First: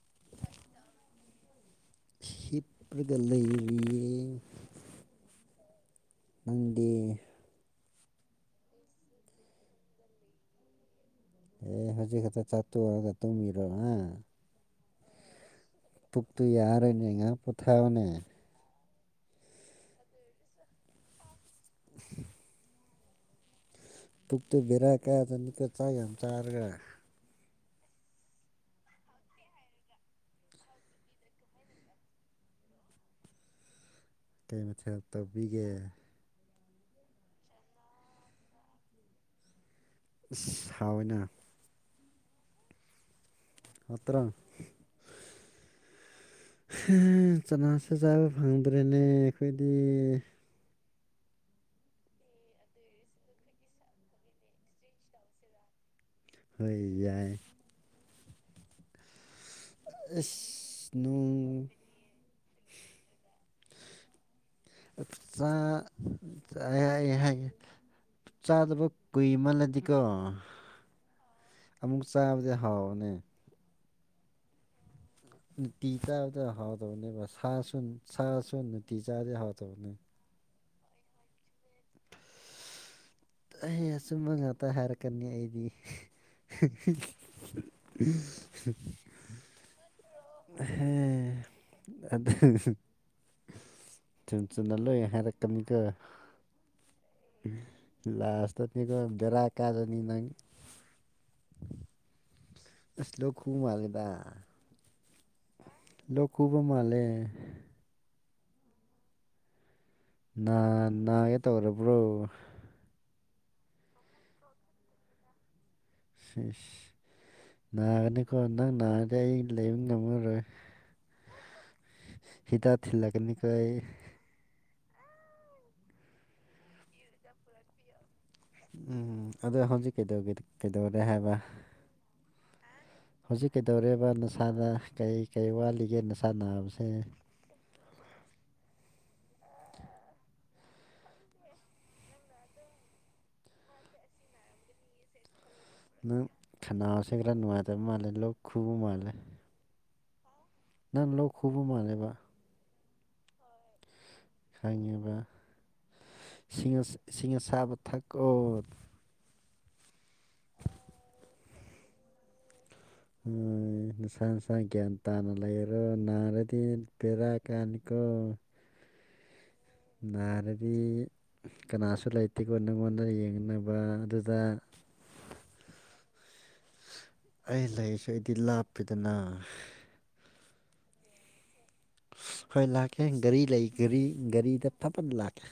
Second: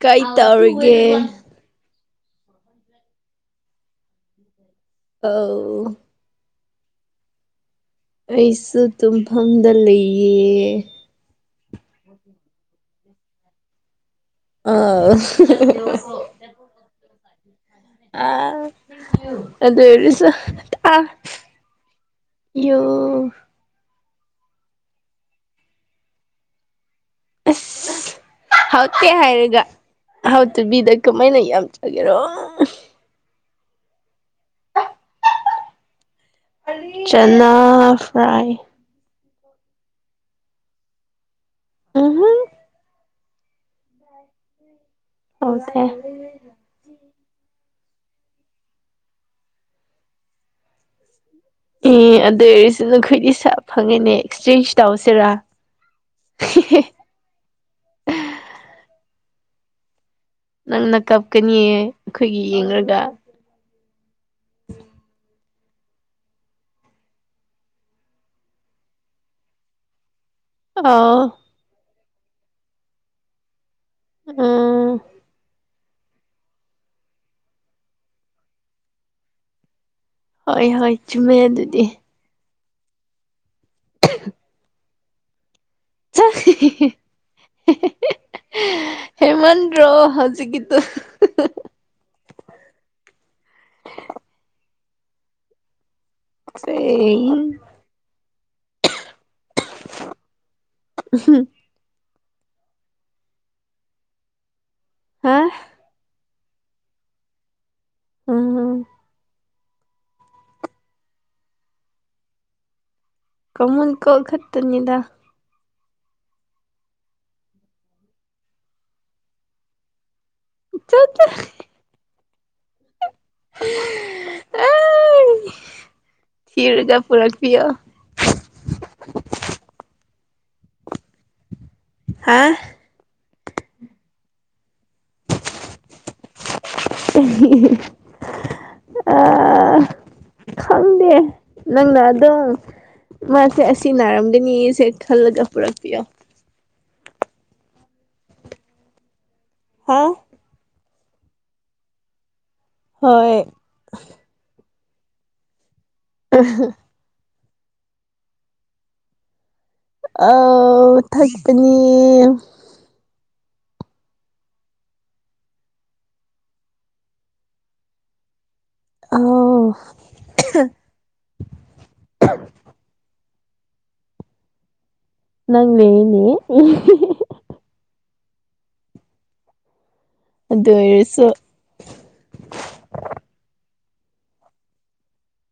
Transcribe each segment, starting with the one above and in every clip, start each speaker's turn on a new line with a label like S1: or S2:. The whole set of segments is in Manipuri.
S1: ꯀꯩ ꯇꯧꯔꯤꯒꯦ
S2: ꯍꯤꯞꯄꯗ ꯂꯩꯔꯤꯌꯦ
S1: ꯑꯥꯎ
S2: ꯅꯪꯗꯤ
S1: ꯑꯩꯁꯨ ꯇꯨꯝꯐꯝꯗ ꯂꯩꯌꯦ
S2: ꯑꯦ ꯍꯧꯖꯤꯛ ꯈꯛꯇ ꯆꯥꯛ ꯇꯣꯛꯑꯒ ꯇꯨꯝꯃꯤꯔꯣ ꯑꯥ
S1: ꯑꯥꯎ
S2: ꯨ ꯇꯨ ꯌꯥꯔꯣꯢꯅꯦ ꯉꯍꯥꯛ ꯄꯣ
S1: ꯑꯥ ꯑꯗꯨ ꯑꯣꯢꯔꯁꯨ ꯑꯥ ꯌꯨ
S2: ꯄꯨꯛꯇꯨ ꯚꯦꯔꯥ ꯀꯥꯖꯅꯤꯀꯣ ꯆꯥꯛ ꯌꯥꯝ ꯆꯔꯒ
S1: ꯑꯁ ꯍꯥꯎꯇꯦ ꯍꯥꯏꯔꯒ ꯍꯥꯎꯇꯕꯤꯗ ꯀꯃꯥꯏꯅ ꯌꯥꯝ ꯆꯒꯦꯔꯣ
S2: ꯀꯩ ꯃꯊꯦꯜ ꯇꯧꯕꯤꯒꯦ
S1: ꯆꯅꯥ ꯐ꯭ꯔꯥꯏ
S2: ꯏꯁ ꯍꯥꯎꯋꯦꯅꯥ
S1: ꯎꯝꯍꯨꯝ
S2: ꯅꯠꯇ꯭ꯔꯥ
S1: ꯍꯥꯎꯇꯦ
S2: ꯍꯥ ꯆꯅꯥꯁꯨ ꯆꯥꯕ ꯐꯪꯗ꯭ꯔꯦꯅꯦ ꯑꯩꯈꯣꯏꯗꯤ
S1: ꯑꯦ ꯑꯗꯨ ꯑꯣꯏꯔꯁꯨ ꯅꯈꯣꯏꯗꯤ ꯁꯥ ꯐꯪꯉꯦꯅꯦ ꯑꯦꯛꯁꯆꯦꯟꯖ ꯇꯧꯁꯤꯔꯥ
S2: ꯍꯣꯏ ꯌꯥꯏ ꯏꯁ
S1: ꯅꯪꯅ ꯀꯞꯀꯅꯤꯌꯦ ꯑꯩꯈꯣꯏꯒꯤ ꯌꯦꯡꯔꯒ
S2: ꯆꯥ ꯆꯥꯢ ꯍꯥꯢꯌꯦ ꯍꯥꯢꯌꯦ ꯆꯥꯗꯕ ꯀꯨꯏꯃꯜꯂꯗꯤꯀꯣ
S1: ꯑꯥꯎ
S2: ꯑꯃꯨꯛ ꯆꯥꯕꯗꯤ ꯍꯥꯎꯕꯅꯦ
S1: ꯎꯝ
S2: ꯅꯨꯇꯤ ꯆꯥꯕꯗꯣ ꯍꯥꯎꯗꯕꯅꯦꯕ ꯁꯥꯁꯨ ꯅꯨ ꯁꯥꯁꯨ ꯅꯨꯇꯤ ꯆꯥꯕꯗꯤ ꯍꯥꯎꯇꯕꯅꯦ
S1: ꯍꯣꯏ ꯍꯣꯢ ꯆꯨꯝꯃꯦ ꯑꯗꯨꯗꯤ
S2: ꯑꯩ ꯑꯆꯨꯝꯕ ꯉꯥꯛꯇ ꯍꯥꯏꯔꯛꯀꯅꯤ ꯑꯩꯗꯤ [unintelligible]
S1: ꯍꯦꯃꯟꯗ꯭ꯔꯣ ꯍꯧꯖꯤꯛꯀꯤꯗꯣ
S2: ꯑꯗꯨ ꯆꯨꯝ ꯆꯨꯝꯅ ꯂꯣꯢ ꯍꯥꯏꯔꯛꯀꯅꯤꯀꯣ
S1: [unintelligible]
S2: ꯂꯥꯁꯇꯗꯤ ꯅꯪ ꯕꯦꯔꯥ ꯀꯥꯖꯅꯤ ꯅꯪ
S1: [unintelligible]
S2: ꯑꯁ ꯂꯣꯛ ꯈꯨꯨ ꯃꯥꯜꯂꯦꯗ
S1: ꯍꯥꯥ
S2: ꯂꯣꯛ ꯈꯨꯕ ꯃꯥꯜꯂꯦ
S1: ꯎꯝ
S2: ꯅꯥ ꯅꯥꯒꯦ ꯇꯧꯔꯕ꯭ꯔꯣ
S1: ꯀꯃꯟ ꯀ‌ꯣꯜ ꯈꯛꯇꯅꯤꯗ
S2: ꯁꯤꯁ ꯅꯥꯔꯅꯤꯀꯣ ꯅꯪ ꯅꯥꯔꯗꯤ ꯑꯩ ꯂꯩꯕ ꯉꯝꯃꯔꯣꯏ
S1: ꯆꯠ
S2: ꯍꯤꯗꯥꯛ ꯊꯤꯜꯂꯛꯀꯅꯤ
S1: ꯑꯥꯢ ꯊꯤꯔꯖ ꯄꯨꯨꯔꯛꯄꯤꯌꯣ
S2: ꯎꯝ ꯑꯗꯣ ꯍꯧꯖꯤꯛ ꯀꯩꯗꯧꯒꯤ ꯀꯩꯗꯧꯔꯦ ꯍꯥꯏꯕ
S1: ꯍꯥ
S2: ꯍꯧꯖꯤꯛ ꯀꯩꯗꯧꯔꯦꯕ ꯅꯁꯥꯗ ꯀꯩ ꯀꯩ ꯋꯥꯠꯂꯤꯒꯦ ꯅꯁꯥ ꯅꯥꯕꯁꯦ
S1: ꯑꯥ ꯈꯪꯗꯦ ꯅꯪꯅ ꯑꯗꯨꯝ ꯃꯥꯁꯦ ꯑꯁꯤ ꯅꯔꯝꯒꯅꯤꯁꯦ ꯈꯜꯂꯒ ꯄꯨꯔꯛꯄꯤ
S2: ꯅꯪ ꯈꯅꯥꯎꯁꯦ ꯈꯔ ꯅꯨꯡꯉꯥꯏꯇꯕ ꯃꯥꯜꯂꯦ ꯂꯣꯛ ꯈꯨꯕ ꯃꯥꯥꯡꯂꯦ
S1: ꯍꯥꯥ
S2: ꯅꯪ ꯂꯣꯛ ꯈꯨꯕ ꯃꯥꯟꯂꯦꯕ
S1: ꯍꯣꯏ
S2: ꯈꯪꯉꯦꯅ ꯏꯁꯤꯡ ꯑꯁꯥꯕ ꯊꯛꯀꯣ
S1: ꯑꯎ ꯊꯛꯀꯅꯤ
S2: ꯎꯝ ꯅꯁꯥ ꯅꯁꯥꯅ ꯒ꯭ꯌꯥꯟ ꯇꯥꯟꯅ ꯂꯩꯔꯣ ꯅꯥꯔꯗꯤ ꯕꯦꯔꯥ ꯀꯥꯅꯤ ꯀ‌ꯣ
S1: ꯑꯣ
S2: ꯅꯥꯔꯗꯤ ꯀꯅꯥꯁꯨ ꯂꯩꯇꯦꯀꯣ ꯅꯉꯣꯟꯗ ꯌꯦꯡꯅꯕ ꯑꯗꯨꯗ
S1: ꯅꯪ ꯂꯩꯅꯤ
S2: ꯑꯩ ꯂꯩꯥꯔꯁꯨ ꯑꯩꯗꯤ ꯂꯥꯞꯄꯤꯗꯅ
S1: ꯑꯗꯨ ꯑꯣꯏꯔꯁꯨ
S2: ꯍꯣꯏ ꯂꯥꯛꯀꯦ ꯒꯥꯔꯤ ꯂꯩ ꯒꯥꯔꯤꯗ ꯐꯠꯐꯠ ꯂꯥꯛꯀꯦ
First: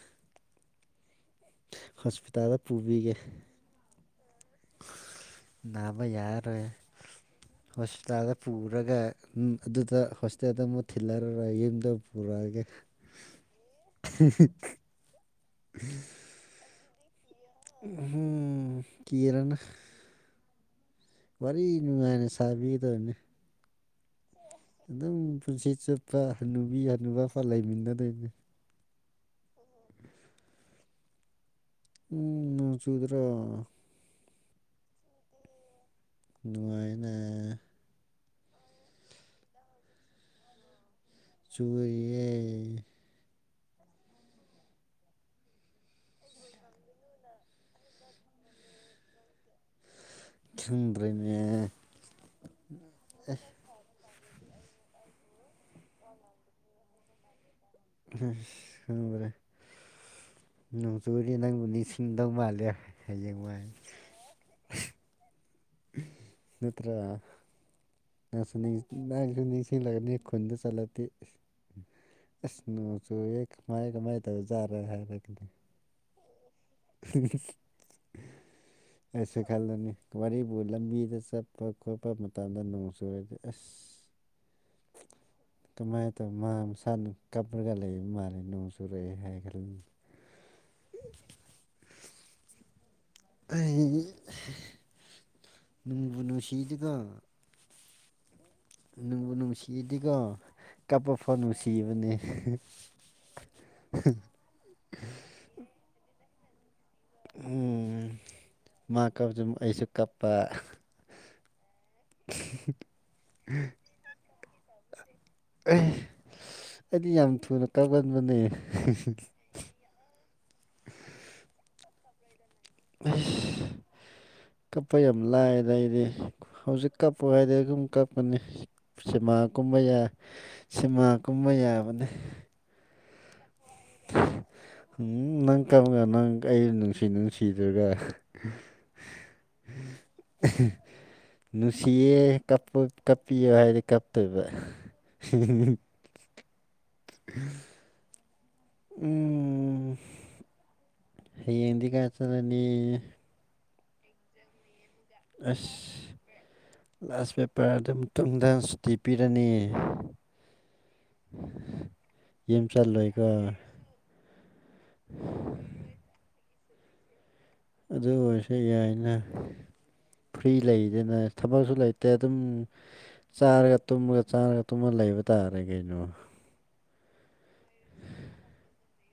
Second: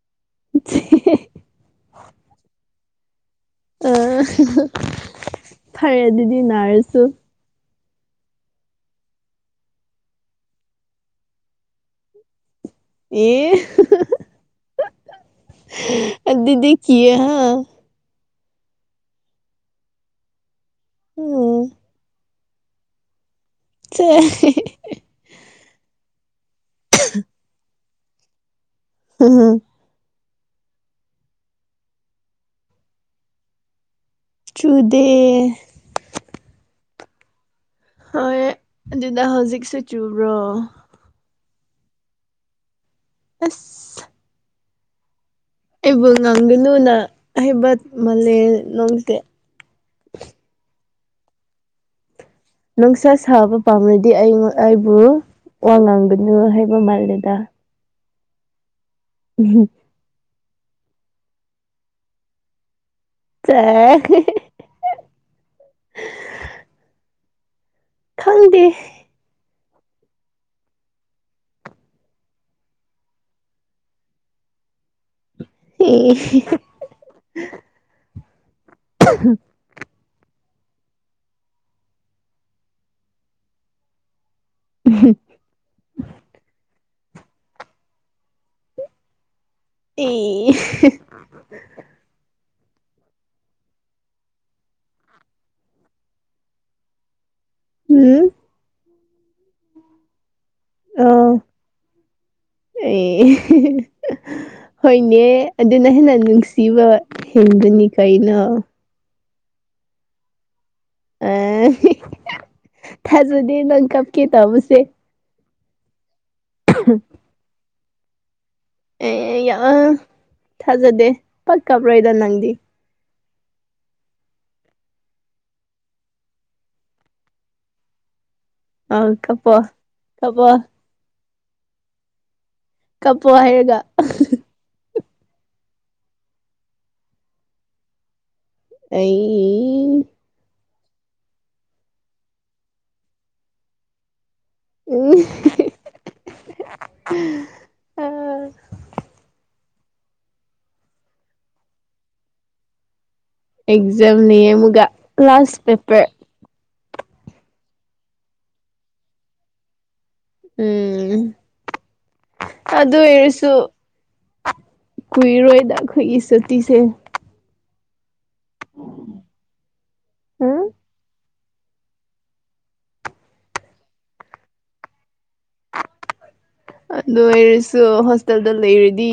S1: [unintelligible]
S2: ꯍꯣꯁꯄꯤꯇꯥꯜꯗ ꯄꯨꯕꯤꯒꯦ
S1: ꯑ ꯐꯔꯦ
S2: ꯅꯥꯕ
S1: ꯑꯗꯨꯗꯤ
S2: ꯌꯥꯔꯔꯣꯏ
S1: ꯅꯥꯔꯁꯨ
S2: ꯍꯣꯁꯄꯤꯇꯥꯜꯗ ꯄꯨꯔꯒ ꯑꯗꯨꯗ ꯍꯣꯁꯇ‌ꯦꯜꯗ ꯑꯃꯨꯛ ꯊꯤꯜꯂꯂ‌ꯣꯏ ꯌꯨꯝꯗ ꯄꯨꯔꯛꯑꯒꯦ
S1: ꯑꯗꯨꯗꯤ ꯀꯤ ꯍꯥ
S2: ꯎꯝ ꯍꯝ ꯀꯤꯔꯅꯨ ꯋꯥꯔꯤ
S1: ꯎꯝ
S2: ꯅꯨꯡꯉꯥꯏꯅ ꯁꯥꯕꯤꯗꯣꯏꯅ‌ꯦ
S1: [unintelligible]
S2: ꯑꯗꯨꯝ ꯄꯨꯟꯁꯤ ꯆꯨꯞꯄ ꯍꯅꯨꯕꯤ ꯍꯅꯨꯨꯕ ꯐꯥꯎ ꯂꯩꯃꯤꯟꯅꯗꯣꯏꯅꯤ
S1: ꯍꯥ ꯍꯥ
S2: [inaudible] ꯎꯝ ꯅꯣꯡ ꯆꯨꯗ꯭ꯔꯣ
S1: ꯆꯨꯗꯦ
S2: ꯅꯨꯡꯉꯥꯏꯅ
S1: ꯍꯣꯏ ꯑꯗꯨꯗ ꯍꯧꯖꯤꯛꯁꯨ ꯆꯨꯕ꯭ꯔꯣ
S2: ꯆꯨꯏꯌꯦ
S1: ꯑꯁ ꯑꯩꯕꯨ ꯉꯥꯡꯒꯅꯨꯅ ꯍꯩꯕ ꯃꯜꯂꯦ ꯅꯪꯁꯦ
S2: ꯊꯨꯟꯗ꯭ꯔꯦꯅꯦ
S1: ꯅꯨꯡꯁꯥ ꯁꯥꯕ ꯄꯥꯝꯔꯗꯤ ꯑꯩ ꯑꯩꯕꯨ ꯋꯥ ꯉꯥꯡꯒꯅꯨ ꯍꯥꯏꯕ ꯃꯥꯜꯂꯦꯗ
S2: ꯑꯁ [unintelligible] ꯅꯣꯡ ꯆꯨꯔꯗꯤ ꯅꯪꯕꯨ ꯅꯤꯡꯁꯤꯡꯗꯧ ꯃꯥꯜꯂꯦ
S1: ꯆꯥ
S2: ꯍꯌꯦꯡꯋꯥꯏ
S1: ꯍꯤ ꯍꯤ
S2: ꯅꯠꯇ꯭ꯔ
S1: ꯈꯪꯗꯦ
S2: ꯅꯁꯤꯅꯤ ꯅꯪ ꯑꯗꯨꯝ ꯅꯤꯡꯁꯤꯡꯂꯒꯅꯤ ꯈꯨꯟꯗ ꯆꯠꯂꯗꯤ ꯑꯁ ꯑꯁ ꯅꯣꯡ ꯆꯨꯌꯦ ꯀꯃꯥꯢ ꯀꯃꯥꯢ ꯇꯧꯖꯥꯠꯅꯣ [unintelligible]
S1: [unintelligible]
S2: [unintelligible] ꯑꯩꯁꯨ ꯈꯜꯂꯅꯤ ꯋꯥꯔꯤꯕꯨ ꯂꯝꯕꯤꯗ ꯆꯠꯄ ꯈꯣꯠꯄ ꯃꯇꯝꯗ ꯅꯣꯡ ꯆꯨꯔꯗꯤ ꯑꯁ ꯀꯝꯃꯥꯢ ꯇꯧ ꯃꯥ ꯃꯁꯥ ꯅꯨꯡ ꯀꯥꯞꯔꯒꯥ ꯂꯩ ꯃꯥꯜꯂꯤ ꯅꯣꯡ ꯆꯨꯔꯛꯏ ꯍꯥꯢꯈ꯭ꯔꯅꯤ
S1: [unintelligible]
S2: [inaudible] ꯑꯩ ꯅꯨꯡꯕꯨ ꯅꯨꯡꯁꯤꯗꯤ ꯀꯣ
S1: ꯍꯝ
S2: ꯅꯨꯡꯕꯨ ꯅꯨꯡꯁꯤꯗꯤꯀꯣ ꯀꯥꯞꯄ ꯐꯥꯎ
S1: ꯎꯝ
S2: ꯅꯨꯡꯁꯤꯕꯅꯦ
S1: ꯑꯦ ꯍꯣꯢꯅꯦ ꯑꯗꯨꯅ ꯍꯦꯟꯅ ꯅꯨꯡꯁꯤꯕ ꯍꯤꯡꯗꯨꯅꯤ
S2: ꯎꯝ
S1: ꯀꯩꯅꯣ
S2: ꯃꯥ ꯀꯞꯖꯨ ꯃꯨꯛ ꯑꯩꯁꯨ ꯀꯞꯄ
S1: ꯑꯥ ꯍꯤ ꯊꯥꯖꯗꯦ ꯅꯪ ꯀꯞꯀꯦ ꯇꯧꯕꯁꯦ
S2: ꯑꯩ ꯑꯁ ꯑꯩꯗꯤ ꯌꯥꯝ ꯊꯨꯅ ꯀꯒꯟꯕꯅꯦ
S1: ꯑꯦ ꯌꯦ ꯌꯦ ꯌꯥ ꯊꯥꯖꯗꯦ ꯄꯥꯛ ꯀꯞꯔꯣꯢꯗ ꯅꯪꯗꯤ
S2: ꯑꯩꯏꯁ ꯀꯞꯄ ꯌꯥꯝ ꯂꯥꯢꯌꯦꯗ ꯑꯩꯗꯤ ꯍꯧꯖꯤꯛ ꯀꯞꯄꯣ ꯍꯥꯢꯗꯤ ꯑꯗꯨꯝ ꯀꯞꯀꯅꯤ
S1: ꯑ
S2: ꯁꯤꯃꯥ
S1: ꯀꯞꯄꯣ
S2: ꯀꯨꯝꯕ ꯌꯥ
S1: ꯀꯞꯄꯣ
S2: ꯁꯤꯃꯥ ꯀꯨꯝꯕ ꯌꯥꯕꯅꯦ
S1: ꯀꯞꯄꯣ ꯍꯥꯢꯔꯒ
S2: ꯍꯨꯝ ꯅꯪ ꯀꯞꯔ ꯅꯪ ꯑꯩ ꯅꯨꯡꯁꯤ ꯅꯨꯡꯁꯤꯗ꯭ꯔꯒ
S1: ꯑꯩꯌꯤ
S2: ꯑꯍꯦ ꯅꯨꯁꯤꯌꯦ ꯀꯞꯄꯨ ꯀꯞꯄꯤꯌꯣ ꯍꯥꯢꯔꯗꯤ ꯀꯞꯇꯣꯢꯕ
S1: ꯎꯝ
S2: [unintelligible] ꯎꯝ ꯍꯌꯦꯡꯗꯤ ꯀꯥꯢꯗ ꯆꯠꯂꯅꯤ
S1: ꯑꯦꯛꯖꯥꯝ ꯂꯩꯌꯦ ꯑꯃꯨꯛꯒ ꯀ꯭ꯂꯥꯁ ꯄꯦꯄꯔ
S2: ꯑꯁ ꯂꯥꯁ ꯄꯦꯄꯔ ꯑꯗꯨ ꯃꯇꯨꯡꯗ ꯁꯨꯇꯤ ꯄꯤꯔꯅꯤ
S1: ꯎꯝ
S2: ꯌꯨꯝ ꯆꯠꯂꯣꯢꯀꯣ
S1: ꯀꯨꯢꯔꯣꯢꯗ ꯑꯈꯣꯢꯒꯤ ꯁꯨꯇꯤꯁꯦ
S2: ꯑꯗꯨ ꯑꯣꯢꯔꯁꯨ ꯌꯥꯢꯅ ꯐ꯭ꯔꯤ
S1: ꯎꯝ
S2: ꯂꯩꯗꯅ ꯊꯕꯛꯁꯨ ꯂꯩ ꯇ ꯑꯗꯨꯝ ꯆꯥꯔꯒ ꯇꯨꯝꯃꯒ ꯆꯥꯔꯒ ꯇꯨꯝꯃ ꯂꯩꯕ ꯇꯥꯔꯦ ꯀꯩꯅꯣ
S1: ꯑꯗꯨ ꯑꯣꯏꯔꯁꯨ ꯍꯣꯁꯇꯦꯜꯗ ꯂꯩꯔꯗꯤ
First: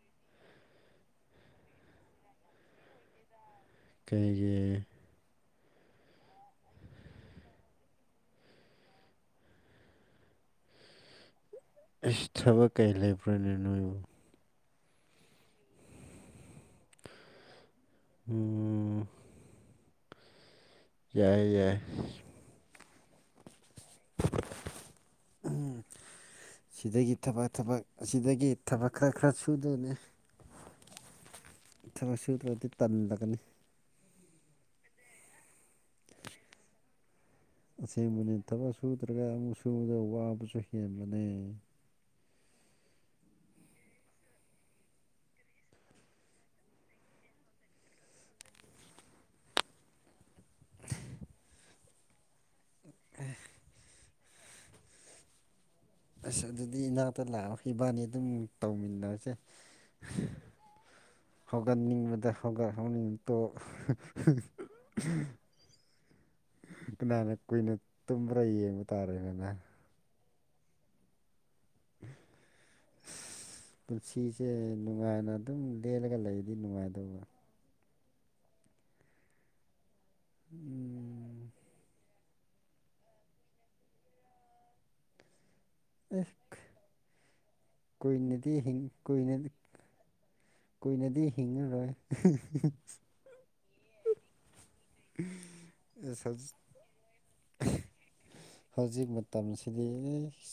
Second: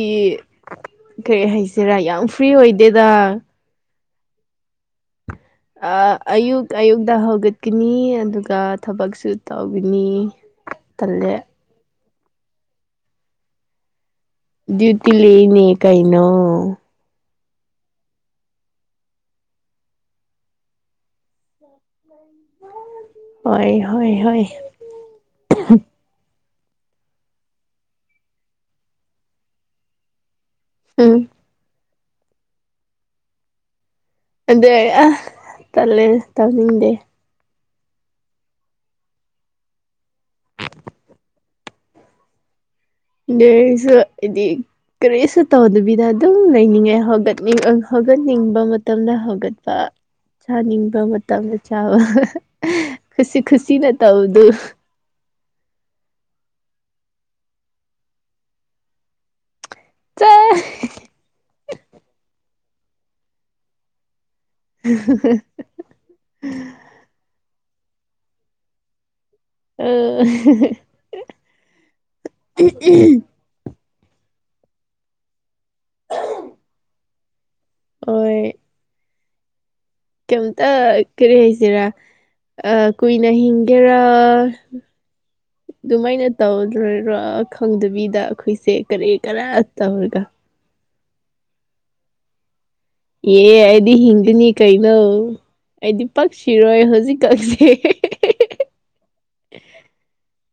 S1: ꯀꯔꯤ ꯍꯥꯢꯁꯤꯔ ꯌꯥꯝ ꯐ꯭ꯔꯤ ꯑꯣꯢꯗꯦꯗꯥ
S2: ꯀꯩꯒꯤ
S1: ꯑꯥ ꯑꯌꯨꯛ ꯑꯌꯨꯛꯇ ꯍꯧꯒꯠꯀꯅꯤ ꯑꯗꯨꯒ ꯊꯕꯛꯁꯨ ꯇꯧꯒꯅꯤ ꯇꯜꯂꯦ
S2: ꯑꯩꯁ ꯊꯕꯛ ꯀꯩ ꯂꯩꯕ꯭ꯔꯅꯦ ꯅꯣꯢꯕꯣ
S1: ꯗ꯭ꯌꯨꯇꯤ ꯂꯦꯌꯦꯅꯦ ꯀꯩꯅꯣ
S2: ꯎꯝ ꯌꯥꯏ ꯌꯥꯏ
S1: ꯍꯣꯏ ꯍꯣꯏ ꯍꯣꯏ
S2: ꯎꯝ ꯁꯤꯗꯒꯤ ꯊꯕ ꯊꯕꯛ ꯑꯁꯤꯗꯒꯤ ꯊꯕꯛ ꯈ ꯈ꯭ꯔ ꯁꯨꯗꯣꯏꯅꯦ
S1: ꯎꯝ
S2: ꯊꯕꯛ ꯁꯨꯗ꯭ꯔꯗꯤ ꯇꯜꯂꯒꯅꯤ
S1: ꯑꯗꯣꯏ ꯑꯥ ꯇꯜꯂꯦ ꯇꯧꯅꯤꯡꯗꯦ
S2: ꯑꯁꯦꯡꯕꯅꯦ ꯊꯕꯛ ꯁꯨꯗ꯭ꯔꯒ ꯑꯃꯨꯛ ꯁꯨꯕꯗꯣ ꯋꯥꯕꯖꯨ ꯍꯦꯟꯕꯅꯦ
S1: [unintelligible] ꯁꯨ ꯑꯦꯗꯤꯛ ꯀꯔꯤꯁꯨ ꯇꯧꯗꯕꯤꯗ ꯑꯗꯨꯝ ꯂꯩꯅꯤꯡꯉꯦ ꯍꯧꯒꯠꯅꯤꯡ ꯎꯝ ꯍꯧꯒꯠꯅꯤꯡꯕ ꯃꯇꯝꯗ ꯍꯧꯒꯠꯄ ꯆꯥꯅꯤꯡꯕ ꯃꯇꯝꯗ ꯆꯥꯕ [unintelligible] ꯈꯨꯁꯤ ꯈꯨꯁꯤꯅ ꯇꯧꯗꯨ
S2: ꯑꯁ ꯑꯗꯨꯗꯤ ꯏꯅꯥꯛꯇ ꯂꯥꯛꯑꯣ ꯏꯕꯥꯅꯤ ꯗꯨꯝ ꯇꯧꯃꯤꯟꯅꯖꯦ
S1: ꯆꯥ
S2: [unintelligible] ꯍꯧꯒꯠꯅꯤꯡꯕꯗ ꯍꯧꯒ ꯍꯧꯅꯤꯡ ꯇꯣꯛ [unintelligible]
S1: [unintelligible]
S2: ꯀꯅꯥꯅ ꯀꯨꯏꯅ ꯇꯨꯝꯕ꯭ꯔ ꯌꯦꯡꯕ ꯇꯥꯔꯦꯗꯅꯥ
S1: [unintelligible]
S2: ꯑꯁ ꯄꯨꯟꯁꯤꯁꯦ ꯅꯨꯡꯉꯥꯏꯅ ꯑꯗꯨꯝ ꯂꯦꯜꯂꯒ ꯂꯩꯗꯤ ꯅꯨꯡꯉꯥꯏꯗꯧꯕ
S1: ꯑꯣꯏ ꯀꯩꯝꯇ ꯀꯔꯤ
S2: ꯎꯝ
S1: ꯍꯥꯏꯁꯤꯔꯥ ꯑ ꯀꯨꯏꯅ ꯍꯤꯡꯒꯦꯔꯥ
S2: ꯑꯦ
S1: ꯑꯗꯨꯃꯥꯏꯅ ꯇꯧꯗꯣꯏꯔꯥ ꯈꯪꯗꯕꯤꯗ
S2: ꯀꯨꯏꯅꯗꯤ
S1: ꯑꯈꯣꯏꯁꯦ
S2: ꯍꯤꯡ
S1: ꯀꯔꯤ
S2: ꯀꯨꯏꯅ
S1: ꯀꯔꯥ ꯇꯧꯔꯒ
S2: ꯀꯨꯏꯅꯗꯤ ꯍꯤꯡꯉꯔꯣꯏ
S1: ꯑꯦ ꯑꯩꯗꯤ ꯍꯤꯡꯒꯅꯤ ꯀꯩꯅꯣ ꯑꯩꯗꯤ ꯄꯥꯛ
S2: ꯑꯁ ꯍꯧꯖꯤꯛ
S1: ꯁꯤꯔꯣꯏ ꯍꯧꯖꯤꯛꯀꯟꯁꯦ
S2: ꯍꯧꯖꯤꯛ ꯃꯇꯝꯁꯤꯗꯤ ꯑꯩꯁ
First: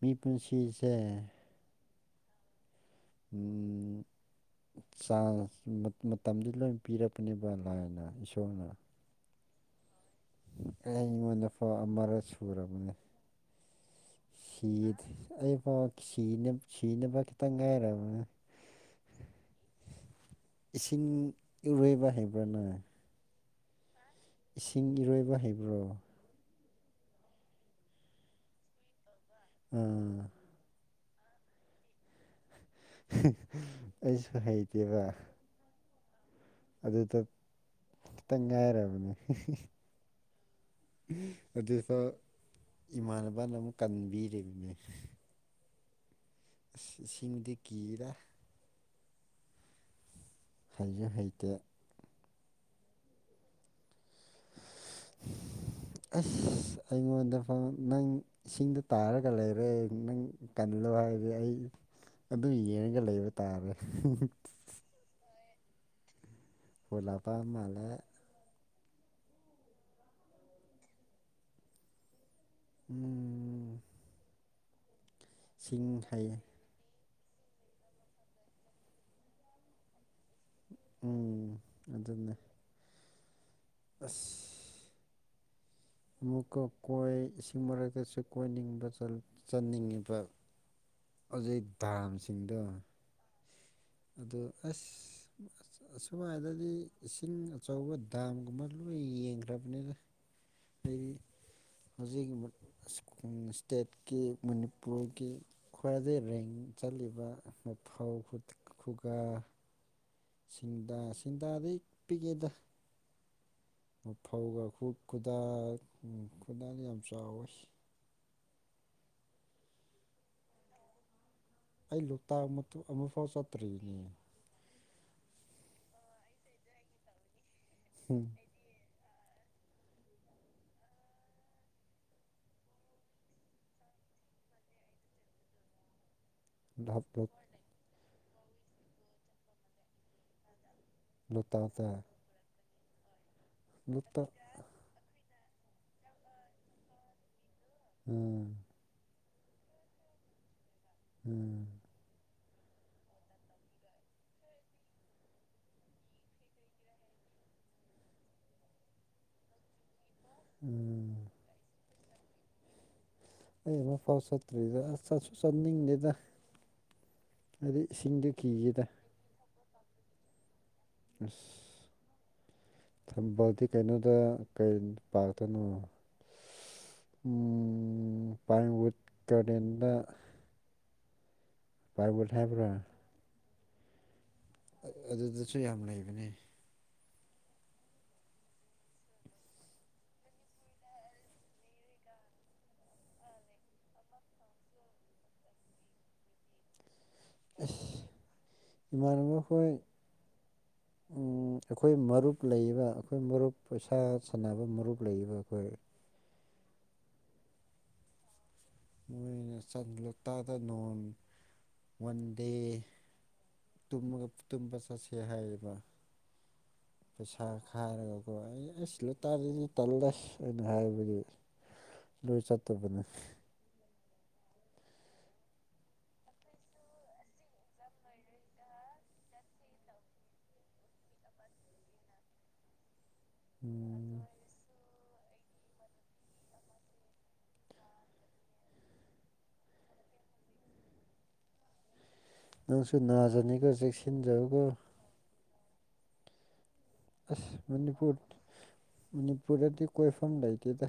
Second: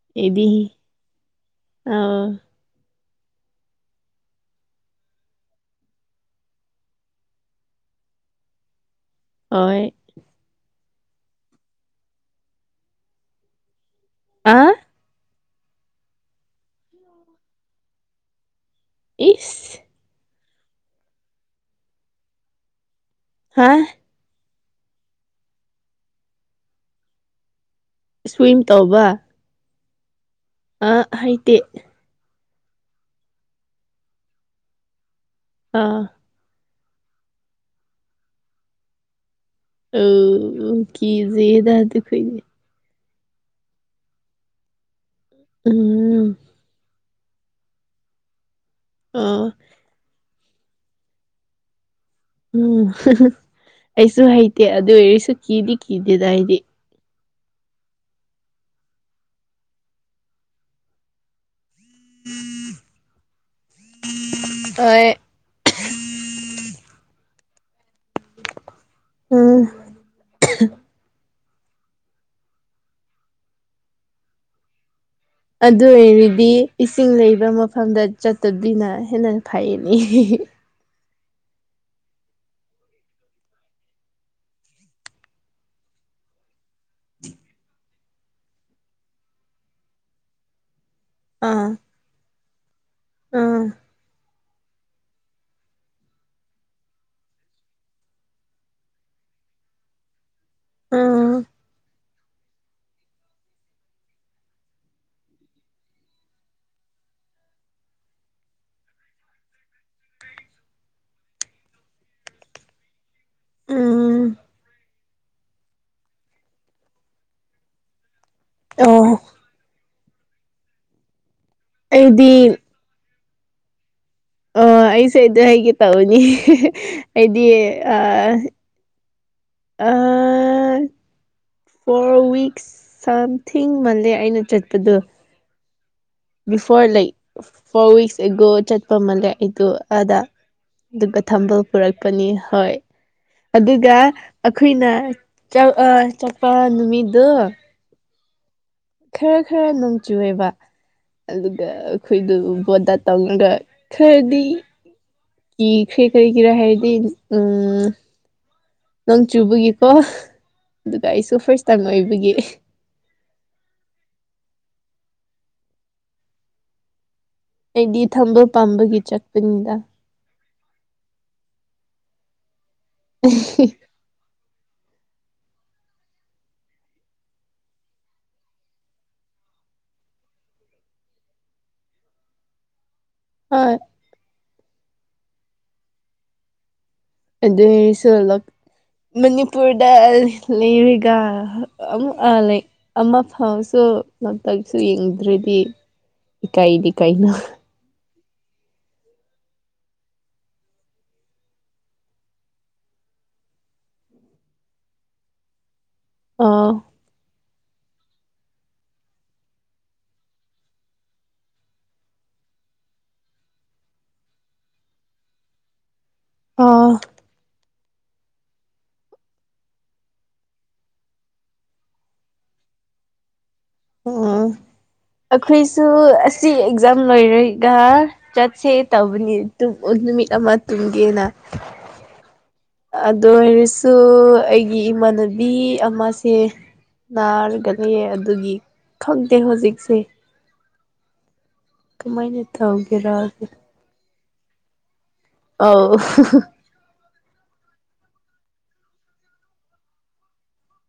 S2: ꯃꯤ ꯄꯨꯟꯁꯤꯁꯦ
S1: ꯑꯥꯎ
S2: ꯎꯝ ꯆꯥꯡ ꯃꯠ ꯃꯇꯝꯗꯤ ꯂꯣꯏ ꯄꯤꯔꯛꯄꯅꯦꯕ ꯂꯥꯏꯅ ꯏꯁꯣꯔꯅ
S1: ꯑꯣꯏ
S2: ꯑꯩꯉꯣꯟꯗ ꯐꯧ ꯑꯃꯔ ꯁꯨꯔꯕꯅꯦ
S1: ꯑ
S2: ꯁꯤꯗꯤ ꯑꯩꯐꯥꯎ ꯁꯤꯅ ꯁꯤꯅꯕ ꯈꯤꯇꯪ ꯉꯥꯏꯔꯕꯅꯤ
S1: ꯏꯁ
S2: ꯏꯁꯤꯡ ꯏꯔꯣꯏꯕ ꯍꯩꯕ꯭ꯔꯥ ꯅꯪ
S1: ꯍꯥ
S2: ꯏꯁꯤꯡ ꯏꯔꯣꯏꯕ ꯍꯩꯕ꯭ꯔꯣ
S1: ꯁ꯭ꯋꯤꯝ ꯇꯧꯕ
S2: ꯑꯥ
S1: ꯑꯥ ꯍꯩꯇꯦ
S2: [unintelligible] ꯑꯩꯁꯨ ꯍꯩꯇꯦꯕ
S1: ꯑꯥ
S2: ꯑꯗꯨꯗ ꯈꯤꯇꯪ ꯉꯥꯏꯔꯕꯅꯤ
S1: ꯑꯧ ꯀꯤꯖꯩꯌꯦꯗ
S2: ꯑꯗꯨꯐꯥꯎ
S1: ꯑꯗꯨꯈꯣꯏꯗꯤ
S2: ꯏꯃꯥꯟꯅꯕꯅ ꯑꯃꯨꯛ ꯀꯟꯕꯤꯔꯤꯕꯅꯦ
S1: ꯑꯝ
S2: ꯑꯁ ꯏꯁꯤꯡꯗꯤ ꯀꯤꯔꯦ
S1: ꯑꯥ
S2: ꯍꯩꯁꯨ ꯍꯩꯇꯦ
S1: ꯎꯝ ꯑꯩꯁꯨ ꯍꯩꯇꯦ ꯑꯗꯨ ꯑꯣꯏꯔꯁꯨ ꯀꯤꯗꯤ ꯀꯤꯗꯦꯗ ꯑꯩꯗꯤ
S2: ꯑꯩꯉꯣꯟꯗꯐꯥꯎ ꯅꯪ ꯏꯁꯤꯡꯗ ꯇꯥꯔꯒ ꯂꯩꯔꯦ ꯅꯪ ꯀꯜꯂꯣ ꯍꯥꯢꯔꯗꯤ ꯑꯩ ꯑꯗꯨ ꯌꯦꯡꯉꯒ ꯂꯩꯕ ꯇꯥꯔꯦ
S1: ꯑꯣꯏ
S2: ꯐꯣꯟ ꯂꯥꯛꯄ ꯃꯥꯜꯂꯦ
S1: ꯑꯝ
S2: ꯎꯝ ꯁꯤꯡ
S1: ꯑꯗꯨ
S2: ꯍꯩ
S1: ꯑꯣꯏꯔꯗꯤ ꯏꯁꯤꯡ ꯂꯩꯕ ꯃꯐꯝꯗ ꯆꯠꯇꯕꯤꯅ ꯍꯦꯟꯅ ꯐꯩꯅꯦ
S2: ꯎꯝ ꯑꯗꯨꯅ ꯑꯁ ꯑꯃꯨꯛꯀ ꯀꯣꯏ ꯏꯁꯤꯡ ꯃꯔꯛꯇꯁꯨ ꯀꯣꯏꯅꯤꯡꯕ ꯆꯜ ꯆꯟꯅꯤꯡꯉꯦꯕ ꯍꯧꯖꯤꯛ
S1: ꯑꯥ
S2: ꯗꯥꯝꯁꯤꯡꯗꯣ
S1: ꯑꯥ
S2: ꯑꯗꯨ ꯑꯁ ꯑꯁ ꯁꯨꯃꯥꯏꯗꯗꯤ ꯏꯁꯤꯡ ꯑꯆꯧꯕ ꯗꯥꯝꯒꯨꯝꯕ ꯂꯣꯏ ꯌꯦꯡꯈ꯭ꯔꯕꯅꯤꯗ ꯑꯩ
S1: ꯑꯥ
S2: ꯍꯧꯖꯤꯛꯒꯤ ꯃꯨꯠ ꯑꯁ ꯁ꯭ꯇꯦꯠꯀꯤ ꯃꯅꯤꯄꯨꯔꯒꯤ ꯈ꯭ꯋꯥꯏꯗꯩ ꯔꯦꯡ ꯆꯠꯂꯤꯕ ꯃꯧꯐꯥ ꯈꯨꯒꯥ ꯁꯤꯡꯗꯥ ꯁꯤꯡꯗꯥꯗꯤ ꯄꯤꯛꯑꯦꯗ
S1: ꯎꯝ
S2: ꯃꯧꯐꯧꯒ ꯈꯨꯨ ꯈꯨꯗꯥꯡ ꯈꯨꯗꯥꯡ ꯌꯥꯝ ꯆꯥꯎꯋꯦ
S1: ꯑꯣ
S2: ꯑꯩ
S1: ꯑꯩꯗꯤ
S2: ꯂꯣꯇꯥꯛ ꯃꯇꯨꯡ ꯑꯃꯐꯥꯎ ꯆꯠꯇ꯭ꯔꯤꯅꯦ
S1: ꯑꯣ ꯑꯩꯁꯦ ꯑꯩꯗ ꯍꯥꯏꯒꯦ ꯇꯧꯅꯤ ꯑꯩꯗꯤ ꯑꯥ ꯑꯥ ꯐꯣꯔ ꯋꯤꯛꯁ ꯁꯝꯊꯤꯡ ꯃꯥꯜꯂꯦ ꯑꯩꯅ ꯆꯠꯄꯗꯣ ꯕꯤꯐꯣꯔ ꯂꯩ
S2: ꯂꯣꯛꯇꯥꯛꯇ
S1: ꯐꯣꯔ ꯋꯤꯛꯁ ꯑꯦꯒꯣ ꯆꯠꯄ ꯃꯥꯜꯂꯦ ꯑꯩꯗꯣ ꯑꯥꯗ ꯑꯗꯨꯒ ꯊꯝꯕꯥꯜ ꯄꯨꯔꯛꯄꯅꯤ ꯍꯣꯏ ꯑꯗꯨꯒ
S2: ꯂꯣꯛꯇꯥꯛ
S1: ꯑꯈꯣꯏꯅ ꯆꯠ ꯆꯠꯄ ꯅꯨꯃꯤꯠꯗꯣ
S2: ꯎꯝ
S1: ꯈꯔ ꯈꯔ ꯅꯣꯡꯆꯨꯌꯦꯕ
S2: ꯎꯝ
S1: ꯑꯗꯨꯒ ꯈꯣꯏꯗꯨ ꯕꯣꯠꯗꯥ ꯇꯧꯔꯒ ꯈꯔꯗꯤ ꯏꯈ꯭ꯔꯦ ꯀꯩꯒꯤꯔꯥ ꯍꯥꯏꯔꯗꯤ ꯎꯝ ꯅꯣꯡ ꯆꯨꯕꯒꯤꯀꯣ ꯑꯗꯨꯒ
S2: ꯎꯝ
S1: ꯑꯩꯁꯨ ꯐꯥꯔꯁ ꯇꯥꯏꯝ ꯑꯣꯏꯕꯒꯤ
S2: ꯑꯩ ꯑꯃ ꯐꯥꯎ ꯆꯠꯇ꯭ꯔꯤꯗ ꯑꯁ ꯆꯠꯁꯨ ꯆꯠꯅꯤꯡꯗꯦꯗ ꯍꯥꯏꯗꯤ
S1: ꯑꯩꯗꯤ
S2: ꯏꯁꯤꯡꯗꯨ
S1: ꯊꯝꯕꯥꯜ
S2: ꯀꯤꯌꯦꯗ
S1: ꯄꯥꯝꯕꯒꯤ ꯆꯠꯄꯅꯤꯗ
S2: ꯑꯁ ꯊꯝꯕꯥꯜꯗꯤ ꯀꯩꯅꯣꯗ ꯀꯩ ꯄꯥꯛꯇꯅꯣ ꯎꯝ ꯄꯥꯏꯟ ꯋꯨꯠ ꯒꯥꯔꯗꯦꯟꯗ ꯄꯥꯏꯟꯋꯨꯠ ꯍꯥꯢꯕ꯭ꯔ
S1: ꯍꯣꯏ
S2: ꯑꯩ ꯑꯗꯨꯗꯆꯨ ꯌꯥꯝ ꯂꯩꯕꯅꯦ
S1: [unintelligible] ꯃꯅꯤꯄꯨꯔꯗ ꯂꯩꯔꯤꯒ ꯑꯃꯨꯛ ꯑ ꯂꯩ ꯑꯃ ꯐꯥꯎꯁꯨ ꯂꯣꯛꯇꯛꯁꯨ ꯌꯦꯡꯗ꯭ꯔꯗꯤ ꯏꯀꯥꯏꯗꯤ ꯀꯩꯅꯣ
S2: ꯑꯁ ꯏꯃꯥꯟꯅꯕ ꯈꯣꯏ ꯎꯝ ꯑꯩꯈꯣꯏ ꯃꯔꯨꯞ ꯂꯩꯕ ꯑꯩꯈꯣꯏ ꯃꯔꯨꯞ ꯄꯩꯁꯥ ꯁꯥꯟꯅꯕ ꯃꯔꯨꯞ ꯂꯩꯕ ꯑꯈꯣꯏ
S1: ꯑꯣ
S2: ꯃꯣꯏꯅ ꯆꯟ ꯂꯣꯇꯥꯛꯗ ꯅꯣꯡ ꯋꯥꯟ ꯗꯦ ꯇꯝꯃꯒ ꯇꯨꯝꯕ ꯆꯠꯁꯦ ꯍꯥꯏꯌꯦꯕ
S1: ꯑꯥ
S2: ꯄꯩꯁꯥ ꯈꯥꯏꯔꯒꯀꯣ ꯑꯩ ꯑꯁ ꯂꯨꯇꯥꯗꯗꯤ ꯇꯜꯂꯦ ꯑꯩꯅ ꯍꯥꯏꯕꯒꯤ ꯂꯣꯏ ꯆꯠꯇꯕꯅꯦ
S1: ꯑꯣ ꯑꯈꯣꯏꯁꯨ ꯑꯁꯤ ꯑꯦꯛꯖꯥꯝ ꯂꯣꯏꯔꯒ ꯆꯠꯁꯦ ꯇꯧꯕꯅꯤ ꯗꯨꯕꯨ ꯅꯨꯃꯤꯠ ꯑꯃ ꯇꯨꯝꯒꯦꯅ ꯑꯗꯨ ꯑꯣꯏꯔꯁꯨ
S2: ꯎꯝ
S1: ꯑꯩꯒꯤ ꯏꯃꯥꯅ ꯃꯤ ꯑꯃꯁꯦ ꯅꯥꯔꯒ ꯂꯩꯌꯦ ꯑꯗꯨꯒꯤ ꯈꯪꯗꯦ ꯍꯣꯖꯤꯛꯁꯦ ꯀꯃꯥꯏꯅ
S2: ꯅꯪꯁꯨ
S1: ꯇꯧꯒꯦꯔꯥ
S2: ꯅꯥꯖꯅꯤꯒꯣ ꯆꯦꯛꯁꯤꯟꯖꯧꯀꯣ
S1: ꯑꯧ
S2: ꯑꯁ ꯃꯅꯤꯄꯨꯔ ꯃꯅꯤꯄꯨꯔꯗꯗꯤ ꯀꯣꯏꯐꯝ ꯂꯩꯇꯦꯗ